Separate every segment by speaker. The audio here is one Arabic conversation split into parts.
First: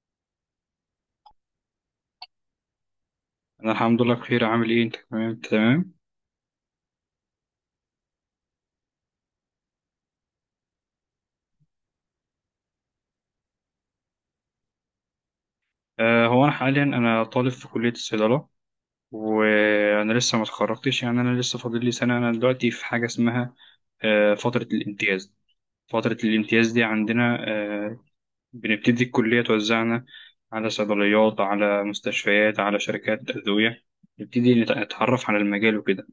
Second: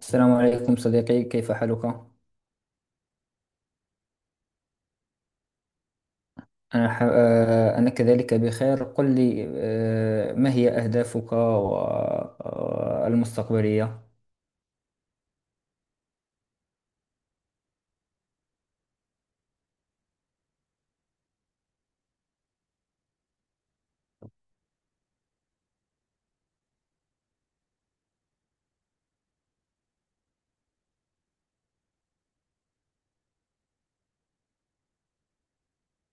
Speaker 1: السلام عليكم صديقي، كيف حالك؟
Speaker 2: انا الحمد لله بخير. عامل ايه انت؟ تمام تمام.
Speaker 1: أنا ح... آه، أنا كذلك بخير. قل لي، ما هي أهدافك المستقبلية؟
Speaker 2: هو انا حاليا طالب في كلية الصيدلة. وانا لسه ما اتخرجتش، يعني انا لسه فاضل لي سنة. انا دلوقتي في حاجة اسمها فترة الامتياز. فترة الامتياز دي عندنا بنبتدي الكلية توزعنا على صيدليات، على مستشفيات، على شركات أدوية. نبتدي نتعرف على المجال وكده.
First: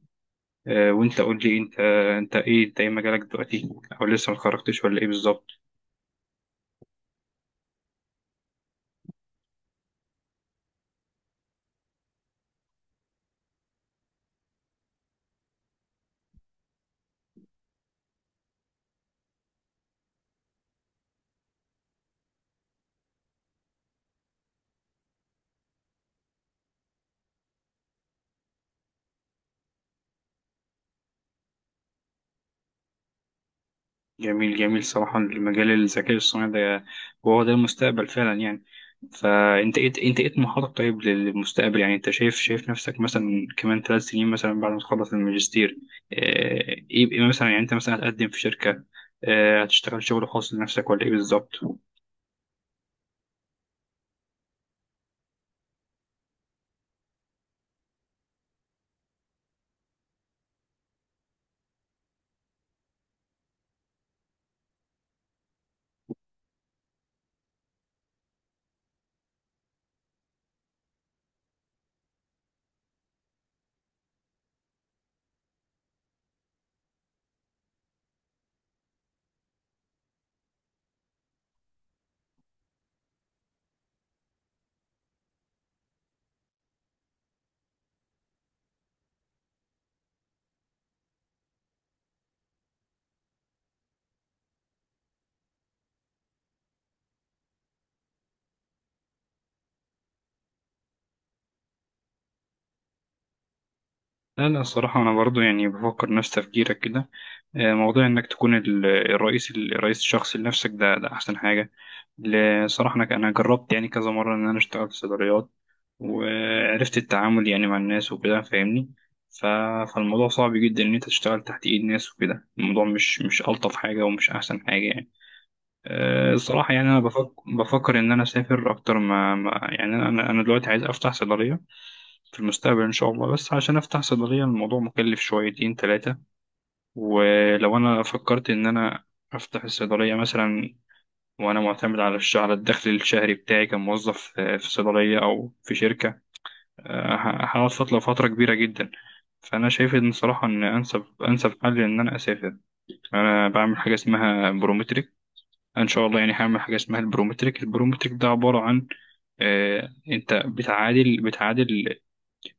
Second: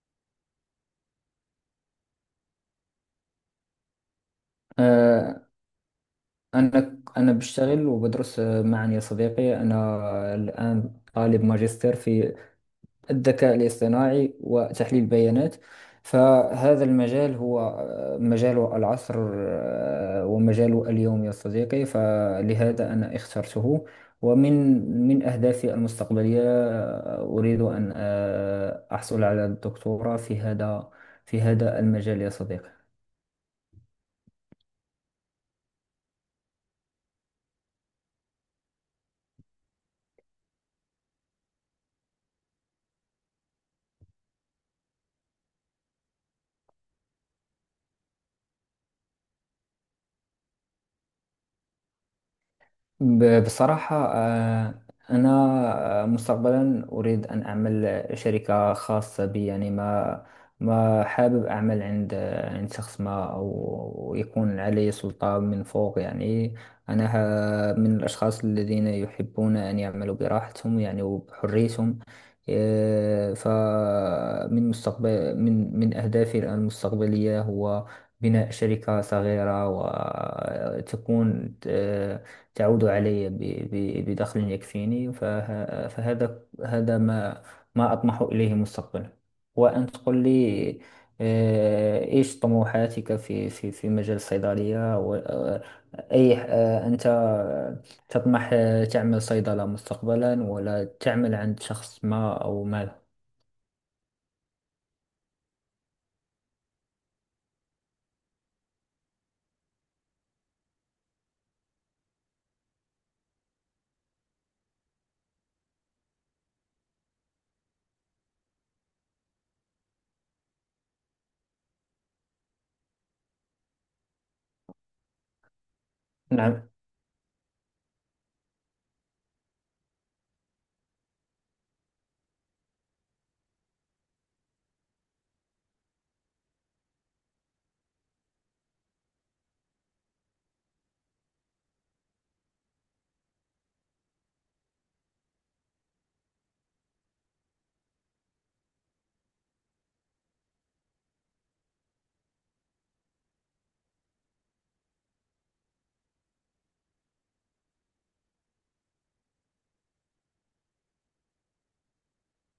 Speaker 2: وانت قول لي انت ايه مجالك دلوقتي، او لسه ما اتخرجتش ولا ايه
Speaker 1: آه،
Speaker 2: بالظبط؟
Speaker 1: أنا بشتغل وبدرس معا يا صديقي. أنا الآن طالب ماجستير في الذكاء الاصطناعي وتحليل البيانات. فهذا المجال هو مجال العصر، ومجال اليوم يا صديقي، فلهذا أنا اخترته. ومن أهدافي المستقبلية، أريد أن أحصل على الدكتوراه في هذا المجال يا صديقي.
Speaker 2: جميل جميل. صراحة المجال الذكاء الصناعي ده، هو ده المستقبل فعلا يعني. فأنت إيه طموحاتك طيب للمستقبل؟ يعني أنت شايف نفسك مثلا كمان ثلاث سنين مثلا بعد ما تخلص الماجستير؟ آه، إيه مثلا، يعني أنت مثلا هتقدم في شركة، هتشتغل شغل خاص لنفسك، ولا إيه بالظبط؟
Speaker 1: بصراحة، أنا مستقبلا أريد أن أعمل شركة خاصة بي، يعني ما حابب أعمل عند شخص ما، أو يكون علي سلطة من فوق يعني. أنا من الأشخاص الذين يحبون أن يعملوا براحتهم يعني، وبحريتهم. فمن مستقبل من أهدافي المستقبلية هو بناء شركة صغيرة، وتكون تعود علي بدخل يكفيني. فهذا ما أطمح إليه مستقبلا. وأن تقول لي، إيش طموحاتك في مجال الصيدلية، أي، أنت تطمح تعمل صيدلة مستقبلا، ولا تعمل عند شخص ما أو ما.
Speaker 2: لا، لا، الصراحة أنا برضو يعني بفكر نفس تفكيرك كده. موضوع إنك تكون الرئيس الشخصي لنفسك، ده أحسن حاجة. صراحة أنا جربت يعني كذا مرة إن أنا أشتغل في صيدليات، وعرفت التعامل يعني مع الناس وكده، فاهمني؟ ف- فالموضوع صعب جدا إن أنت تشتغل تحت إيد ناس وكده. الموضوع مش ألطف حاجة ومش أحسن حاجة يعني.
Speaker 1: نعم.
Speaker 2: الصراحة يعني أنا بفكر إن أنا أسافر أكتر يعني أنا دلوقتي عايز أفتح صيدلية في المستقبل إن شاء الله. بس عشان أفتح صيدلية، الموضوع مكلف شويتين تلاتة. ولو أنا فكرت إن أنا أفتح الصيدلية مثلا، وأنا معتمد على الدخل الشهري بتاعي كموظف في صيدلية أو في شركة، هقعد فترة كبيرة جدا. فأنا شايف إن صراحة إن أنسب حل إن أنا أسافر. أنا بعمل حاجة اسمها برومتريك إن شاء الله، يعني هعمل حاجة اسمها البرومتريك. البرومتريك ده عبارة عن، أنت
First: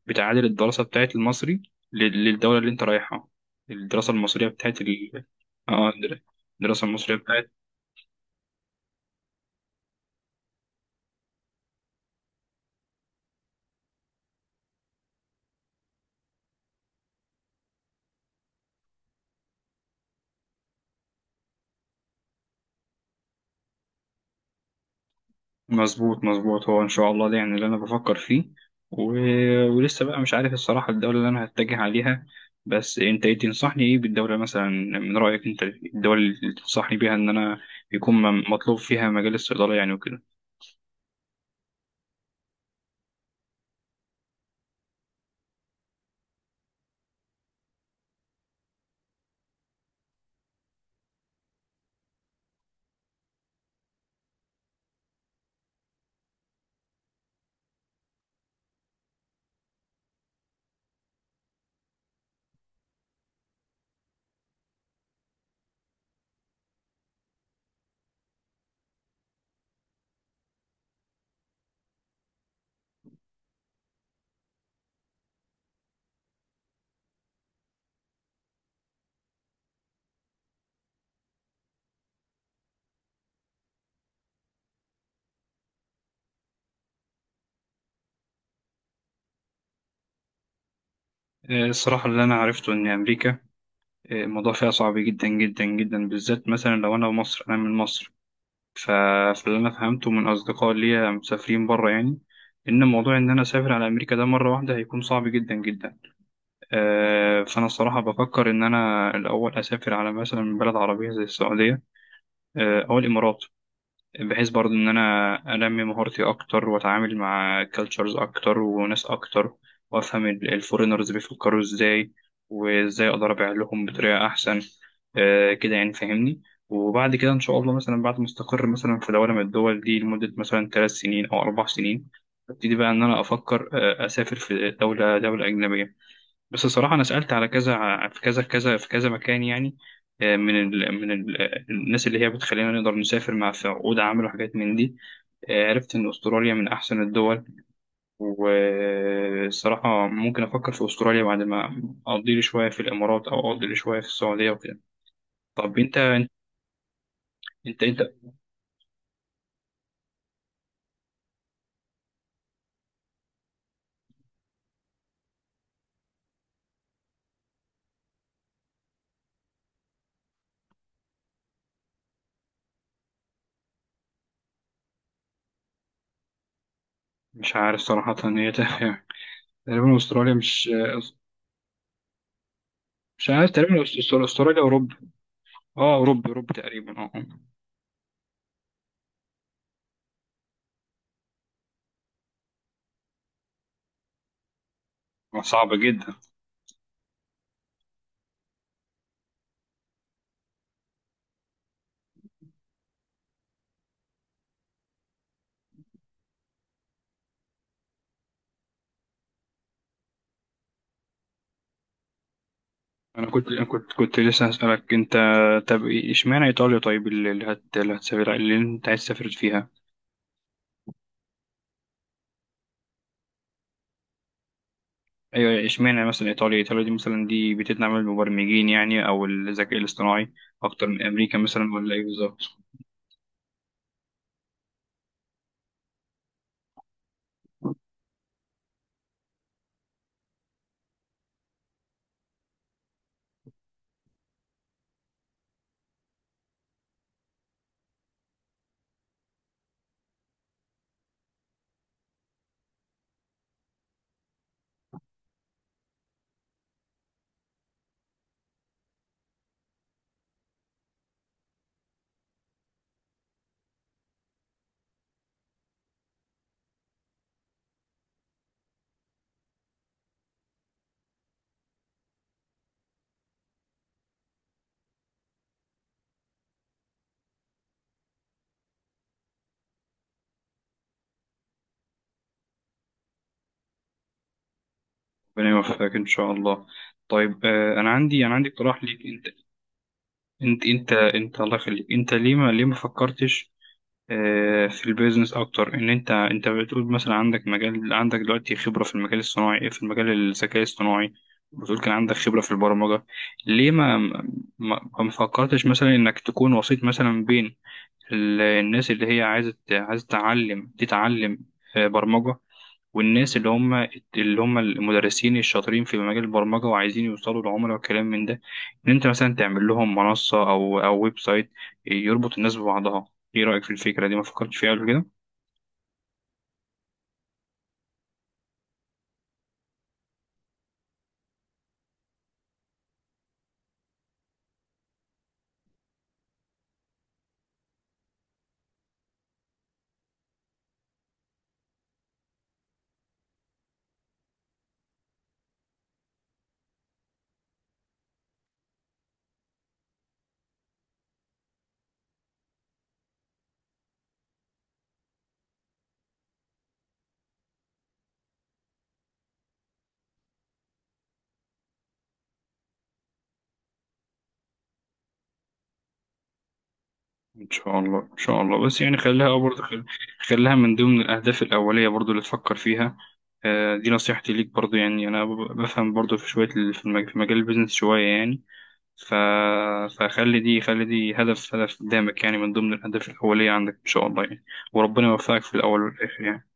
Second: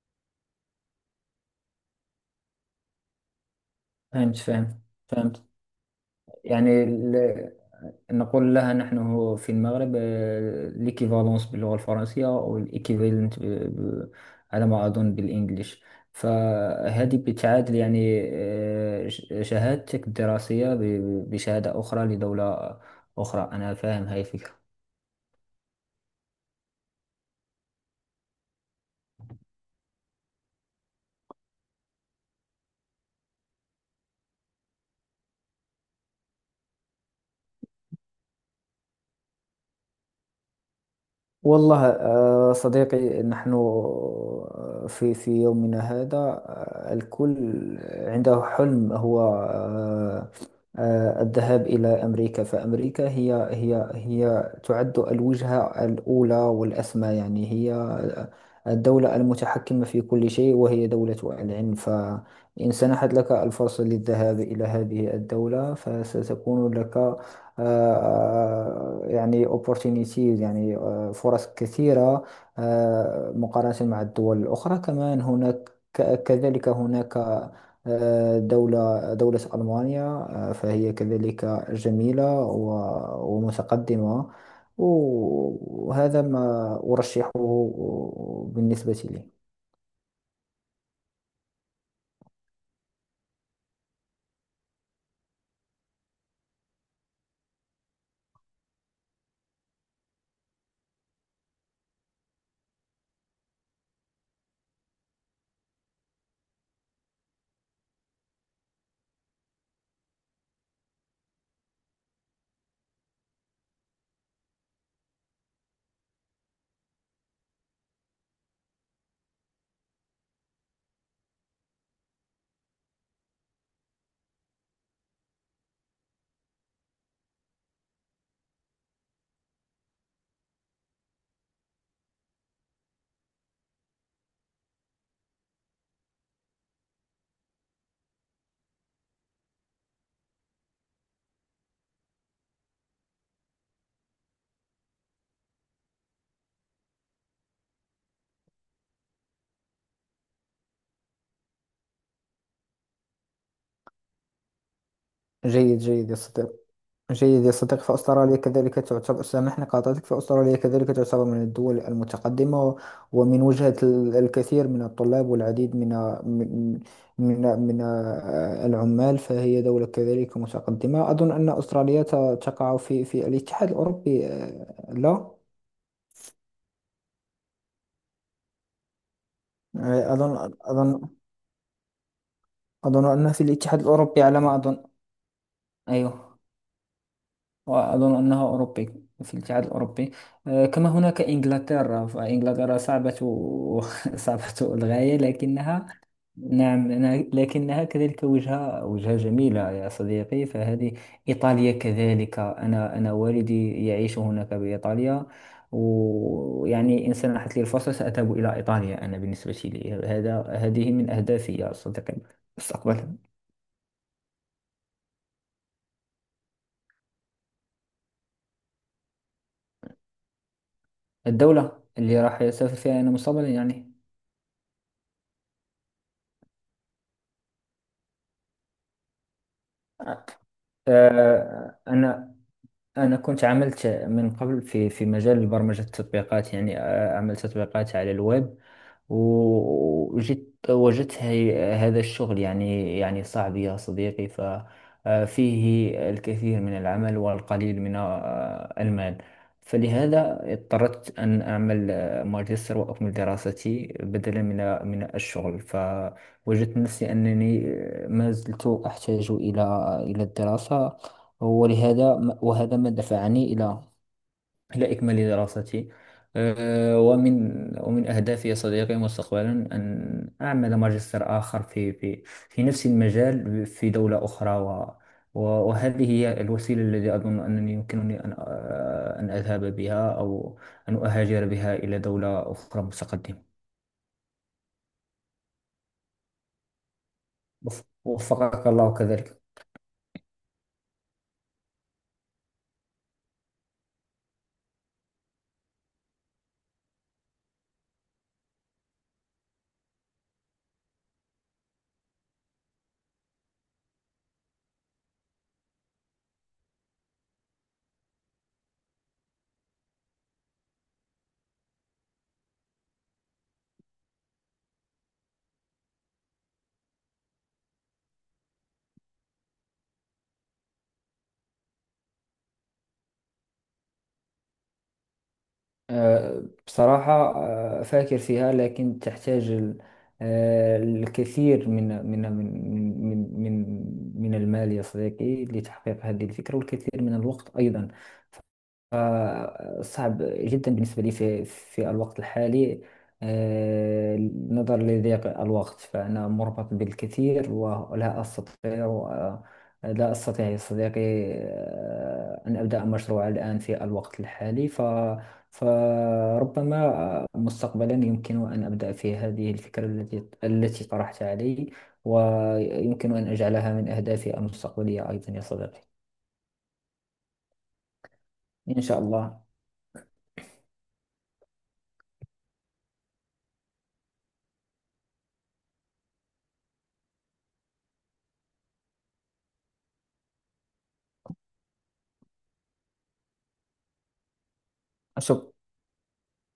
Speaker 2: بتعادل الدراسة بتاعت المصري للدولة اللي أنت رايحها. الدراسة
Speaker 1: فهمت
Speaker 2: المصرية
Speaker 1: فهمت
Speaker 2: بتاعت ال...
Speaker 1: فهمت.
Speaker 2: اه الدر-
Speaker 1: يعني،
Speaker 2: الدراسة المصرية بتاعت.
Speaker 1: نقول لها نحن هو في المغرب ليكيفالونس باللغة الفرنسية، أو الإيكيفالنت على ما أظن بالإنجليش. فهذه بتعادل يعني شهادتك الدراسية بشهادة أخرى لدولة أخرى. أنا فاهم هاي الفكرة.
Speaker 2: مظبوط مظبوط، هو إن شاء الله ده يعني اللي أنا بفكر فيه. و... ولسه بقى مش عارف الصراحة الدولة اللي أنا هتجه عليها. بس أنت إيه تنصحني، إيه بالدولة مثلا؟ من رأيك أنت، الدول اللي تنصحني بيها إن أنا يكون مطلوب فيها مجال الصيدلة يعني وكده.
Speaker 1: والله صديقي، نحن آه، في في يومنا هذا، الكل عنده حلم، هو الذهاب إلى أمريكا. فأمريكا هي تعد الوجهة الأولى والأسمى، يعني هي الدولة المتحكمة في كل شيء، وهي دولة العلم. فإن سنحت لك الفرصة للذهاب إلى هذه الدولة، فستكون لك يعني opportunities، يعني فرص كثيرة مقارنة مع الدول الأخرى. كمان هناك، كذلك هناك دولة ألمانيا، فهي كذلك جميلة ومتقدمة، وهذا ما أرشحه بالنسبة لي.
Speaker 2: الصراحة اللي أنا عرفته إن أمريكا، الموضوع فيها صعب جدا جدا جدا، بالذات مثلا لو أنا مصر. أنا من مصر، ف- فاللي أنا فهمته من أصدقاء ليا مسافرين بره يعني، إن موضوع إن أنا أسافر على أمريكا ده مرة واحدة هيكون صعب جدا جدا. فأنا الصراحة بفكر إن أنا الأول أسافر على مثلا بلد عربية زي السعودية، أو الإمارات، بحيث برضه إن أنا أنمي مهارتي أكتر، وأتعامل مع كالتشرز أكتر وناس أكتر، وأفهم الفورينرز بيفكروا إزاي، وإزاي أقدر أبيع لهم بطريقة أحسن. كده يعني، فاهمني؟ وبعد كده إن شاء الله مثلا بعد ما أستقر مثلا في دولة من الدول دي لمدة مثلا ثلاث سنين أو أربع سنين، أبتدي بقى إن أنا أفكر أسافر في دولة أجنبية. بس الصراحة أنا سألت على كذا في كذا كذا، في كذا مكان يعني، آه، من ال من ال الناس اللي هي بتخلينا نقدر نسافر مع في عقود عمل وحاجات من دي. عرفت إن أستراليا من أحسن الدول، والصراحة ممكن أفكر في أستراليا بعد ما أقضي لي شوية في الإمارات، أو أقضي لي شوية في السعودية وكده.
Speaker 1: جيد
Speaker 2: طب
Speaker 1: جيد يا
Speaker 2: أنت،
Speaker 1: صديقي. جيد يا
Speaker 2: أنت
Speaker 1: صديقي،
Speaker 2: أنت
Speaker 1: فأستراليا كذلك تعتبر، سامحني قاطعتك، فأستراليا كذلك تعتبر من الدول المتقدمة، ومن وجهة الكثير من الطلاب، والعديد من من من من العمال، فهي دولة كذلك متقدمة. أظن أن أستراليا تقع في في الاتحاد الأوروبي، لا،
Speaker 2: مش عارف صراحة، هي تقريبا
Speaker 1: آه،
Speaker 2: أستراليا
Speaker 1: أظن
Speaker 2: مش
Speaker 1: أظن أظن
Speaker 2: مش
Speaker 1: أنها في
Speaker 2: عارف.
Speaker 1: الاتحاد
Speaker 2: تقريبا
Speaker 1: الأوروبي على ما
Speaker 2: أستراليا
Speaker 1: أظن.
Speaker 2: أوروبا. أوروبا
Speaker 1: أيوه،
Speaker 2: أوروبا تقريبا، أه.
Speaker 1: وأظن أنه أوروبي في الاتحاد الأوروبي. كما هناك إنجلترا، فإنجلترا صعبة صعبة للغاية،
Speaker 2: آه، صعبة
Speaker 1: لكنها،
Speaker 2: جدا.
Speaker 1: نعم، لكنها كذلك وجهة جميلة يا صديقي. فهذه إيطاليا كذلك، أنا والدي يعيش هناك بإيطاليا، ويعني إن سنحت لي الفرصة سأذهب إلى إيطاليا. أنا بالنسبة لي، هذا هذه من أهدافي يا صديقي مستقبلا.
Speaker 2: انا كنت أنا كنت كنت لسه هسألك انت، طب اشمعنى ايطاليا؟ طيب اللي اللي هت اللي هتسافر اللي انت عايز تسافر فيها،
Speaker 1: الدولة اللي راح أسافر فيها أنا مستقبلا يعني.
Speaker 2: ايوه، اشمعنى مثلا ايطاليا دي بتدعم المبرمجين يعني، او الذكاء الاصطناعي اكتر من امريكا مثلا،
Speaker 1: آه،
Speaker 2: ولا ايه
Speaker 1: أنا
Speaker 2: بالظبط؟
Speaker 1: أنا كنت عملت من قبل في في مجال برمجة التطبيقات، يعني عملت تطبيقات على الويب، وجيت وجدت هذا الشغل، يعني صعب يا صديقي، ففيه الكثير من العمل والقليل من المال. فلهذا اضطررت أن أعمل ماجستير وأكمل دراستي بدلا من من الشغل. فوجدت نفسي أنني ما زلت أحتاج إلى إلى الدراسة. ولهذا وهذا ما دفعني إلى إلى إكمال دراستي. أه، ومن ومن أهدافي يا صديقي مستقبلا أن أعمل ماجستير آخر في نفس المجال في دولة أخرى، و- وهذه هي الوسيلة التي أظن أنني يمكنني أن أذهب بها، أو أن أهاجر بها إلى دولة أخرى متقدمة.
Speaker 2: ربنا يوفقك ان شاء الله. طيب، انا عندي
Speaker 1: وفقك
Speaker 2: اقتراح
Speaker 1: الله
Speaker 2: ليك انت
Speaker 1: كذلك.
Speaker 2: انت انت انت الله يخليك، انت ليه ما، فكرتش في البيزنس اكتر؟ ان انت، بتقول مثلا عندك دلوقتي خبره في المجال الذكاء الصناعي، بتقول كان عندك خبره في البرمجه. ليه ما فكرتش مثلا انك تكون وسيط مثلا بين الناس اللي هي عايزه تتعلم برمجه، والناس اللي هم المدرسين الشاطرين في مجال البرمجة، وعايزين يوصلوا لعملاء وكلام من ده؟ إن أنت مثلا تعمل لهم منصة، أو ويب سايت يربط الناس ببعضها. إيه رأيك في الفكرة دي؟ ما فكرتش فيها قبل كده؟
Speaker 1: بصراحة، أفكر فيها، لكن تحتاج الكثير من من من من من من المال يا صديقي لتحقيق هذه الفكرة، والكثير من الوقت أيضا. صعب جدا بالنسبة لي في في الوقت الحالي. آه، نظرا لضيق الوقت فأنا مربط بالكثير، ولا أستطيع، لا أستطيع يا صديقي، أن أبدأ مشروع الآن في الوقت الحالي. فربما مستقبلا يمكن أن أبدأ في هذه الفكرة التي طرحتها علي، ويمكن أن أجعلها من أهدافي المستقبلية أيضا يا صديقي.
Speaker 2: إن شاء الله، إن شاء الله. بس
Speaker 1: إن
Speaker 2: يعني
Speaker 1: شاء
Speaker 2: خليها
Speaker 1: الله.
Speaker 2: برضه، خليها من ضمن الأهداف الأولية برضه اللي تفكر فيها. دي نصيحتي ليك برضه يعني. أنا بفهم برضه في شوية في مجال البيزنس شوية يعني. ف... فخلي دي، خلي دي هدف قدامك يعني، من ضمن الأهداف الأولية عندك إن شاء الله يعني. وربنا يوفقك
Speaker 1: شكرا.
Speaker 2: في الأول والآخر يعني.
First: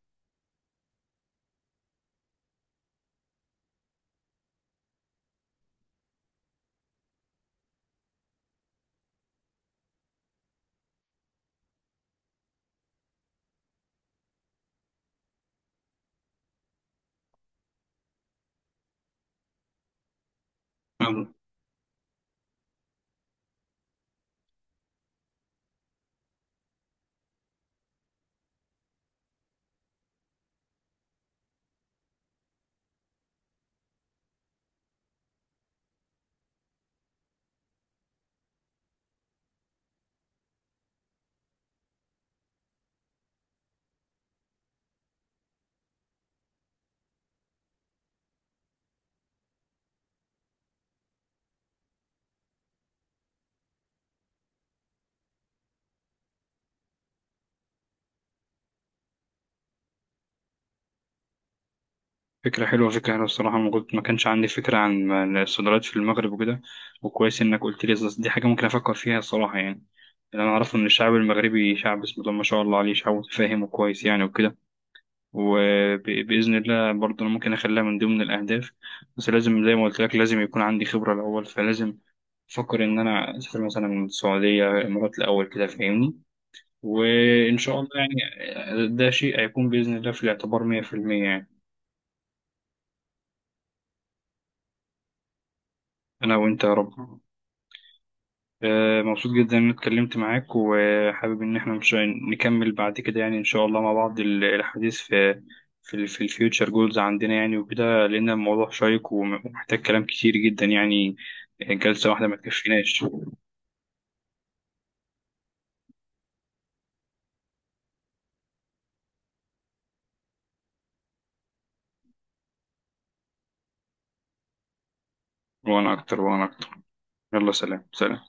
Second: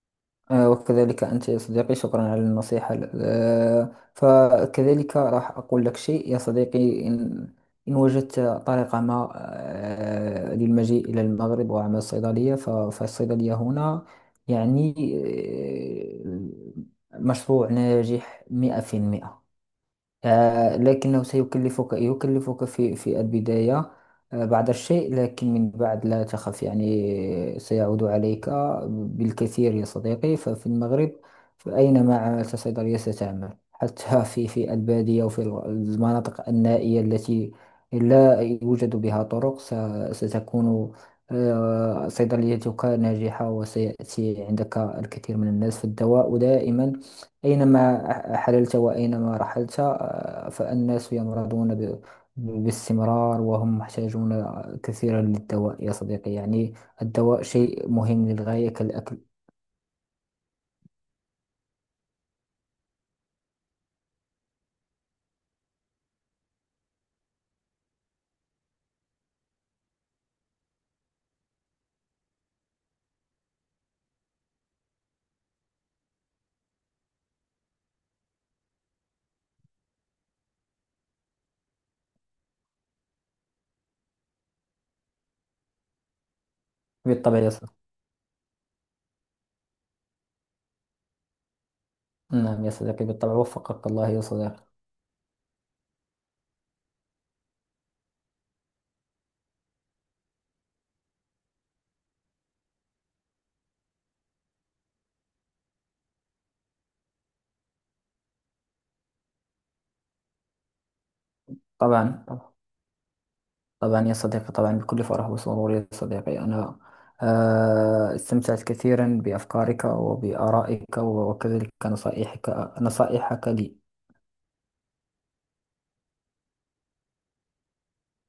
Speaker 1: وكذلك أنت يا صديقي، شكرا على النصيحة. فكذلك راح أقول لك شيء يا صديقي، إن إن وجدت طريقة ما للمجيء إلى المغرب وعمل الصيدلية، فالصيدلية هنا يعني مشروع ناجح 100%. لكنه
Speaker 2: يلا.
Speaker 1: سيكلفك يكلفك في في البداية بعض الشيء، لكن من بعد لا تخف، يعني سيعود عليك بالكثير يا صديقي. ففي المغرب، فأينما عملت صيدلية ستعمل، حتى في في البادية وفي المناطق النائية التي لا يوجد بها طرق. ستكون صيدليتك ناجحة، وسيأتي عندك الكثير من الناس، فالدواء دائما أينما حللت وأينما رحلت. فالناس يمرضون باستمرار، وهم محتاجون كثيرا للدواء يا صديقي، يعني الدواء شيء مهم للغاية كالأكل.
Speaker 2: فكرة حلوة، فكرة حلوة الصراحة. ما كانش عندي فكرة عن الصيدليات في المغرب وكده، وكويس إنك قلت لي، أصل دي حاجة ممكن أفكر فيها الصراحة يعني. اللي أنا أعرفه إن الشعب المغربي شعب، بسم الله ما شاء الله عليه، شعب متفاهم وكويس يعني وكده. وبإذن الله برضه أنا ممكن أخليها من ضمن الأهداف، بس لازم زي ما قلت لك، لازم يكون عندي خبرة الأول. فلازم بفكر إن أنا أسافر مثلا من السعودية، الإمارات الأول كده، فاهمني؟
Speaker 1: بالطبع يا
Speaker 2: وإن شاء
Speaker 1: صديقي.
Speaker 2: الله يعني ده شيء هيكون بإذن الله في الاعتبار 100% يعني.
Speaker 1: نعم يا صديقي بالطبع، وفقك الله يا صديقي.
Speaker 2: أنا وأنت يا رب. مبسوط جدا إن أنا اتكلمت معاك، وحابب إن إحنا مش نكمل بعد كده يعني إن شاء الله، مع بعض الحديث في في ال في الفيوتشر جولز عندنا يعني وكده، لأن الموضوع شيق ومحتاج كلام كتير جدا يعني، جلسة
Speaker 1: طبعا،
Speaker 2: واحدة ما تكفيناش.
Speaker 1: طبعا يا صديقي، طبعا بكل فرح وسرور يا صديقي. أنا استمتعت كثيرا بأفكارك وبآرائك، وكذلك نصائحك لي.
Speaker 2: وأنا أكتر، وأنا أكتر. يلا، سلام سلام.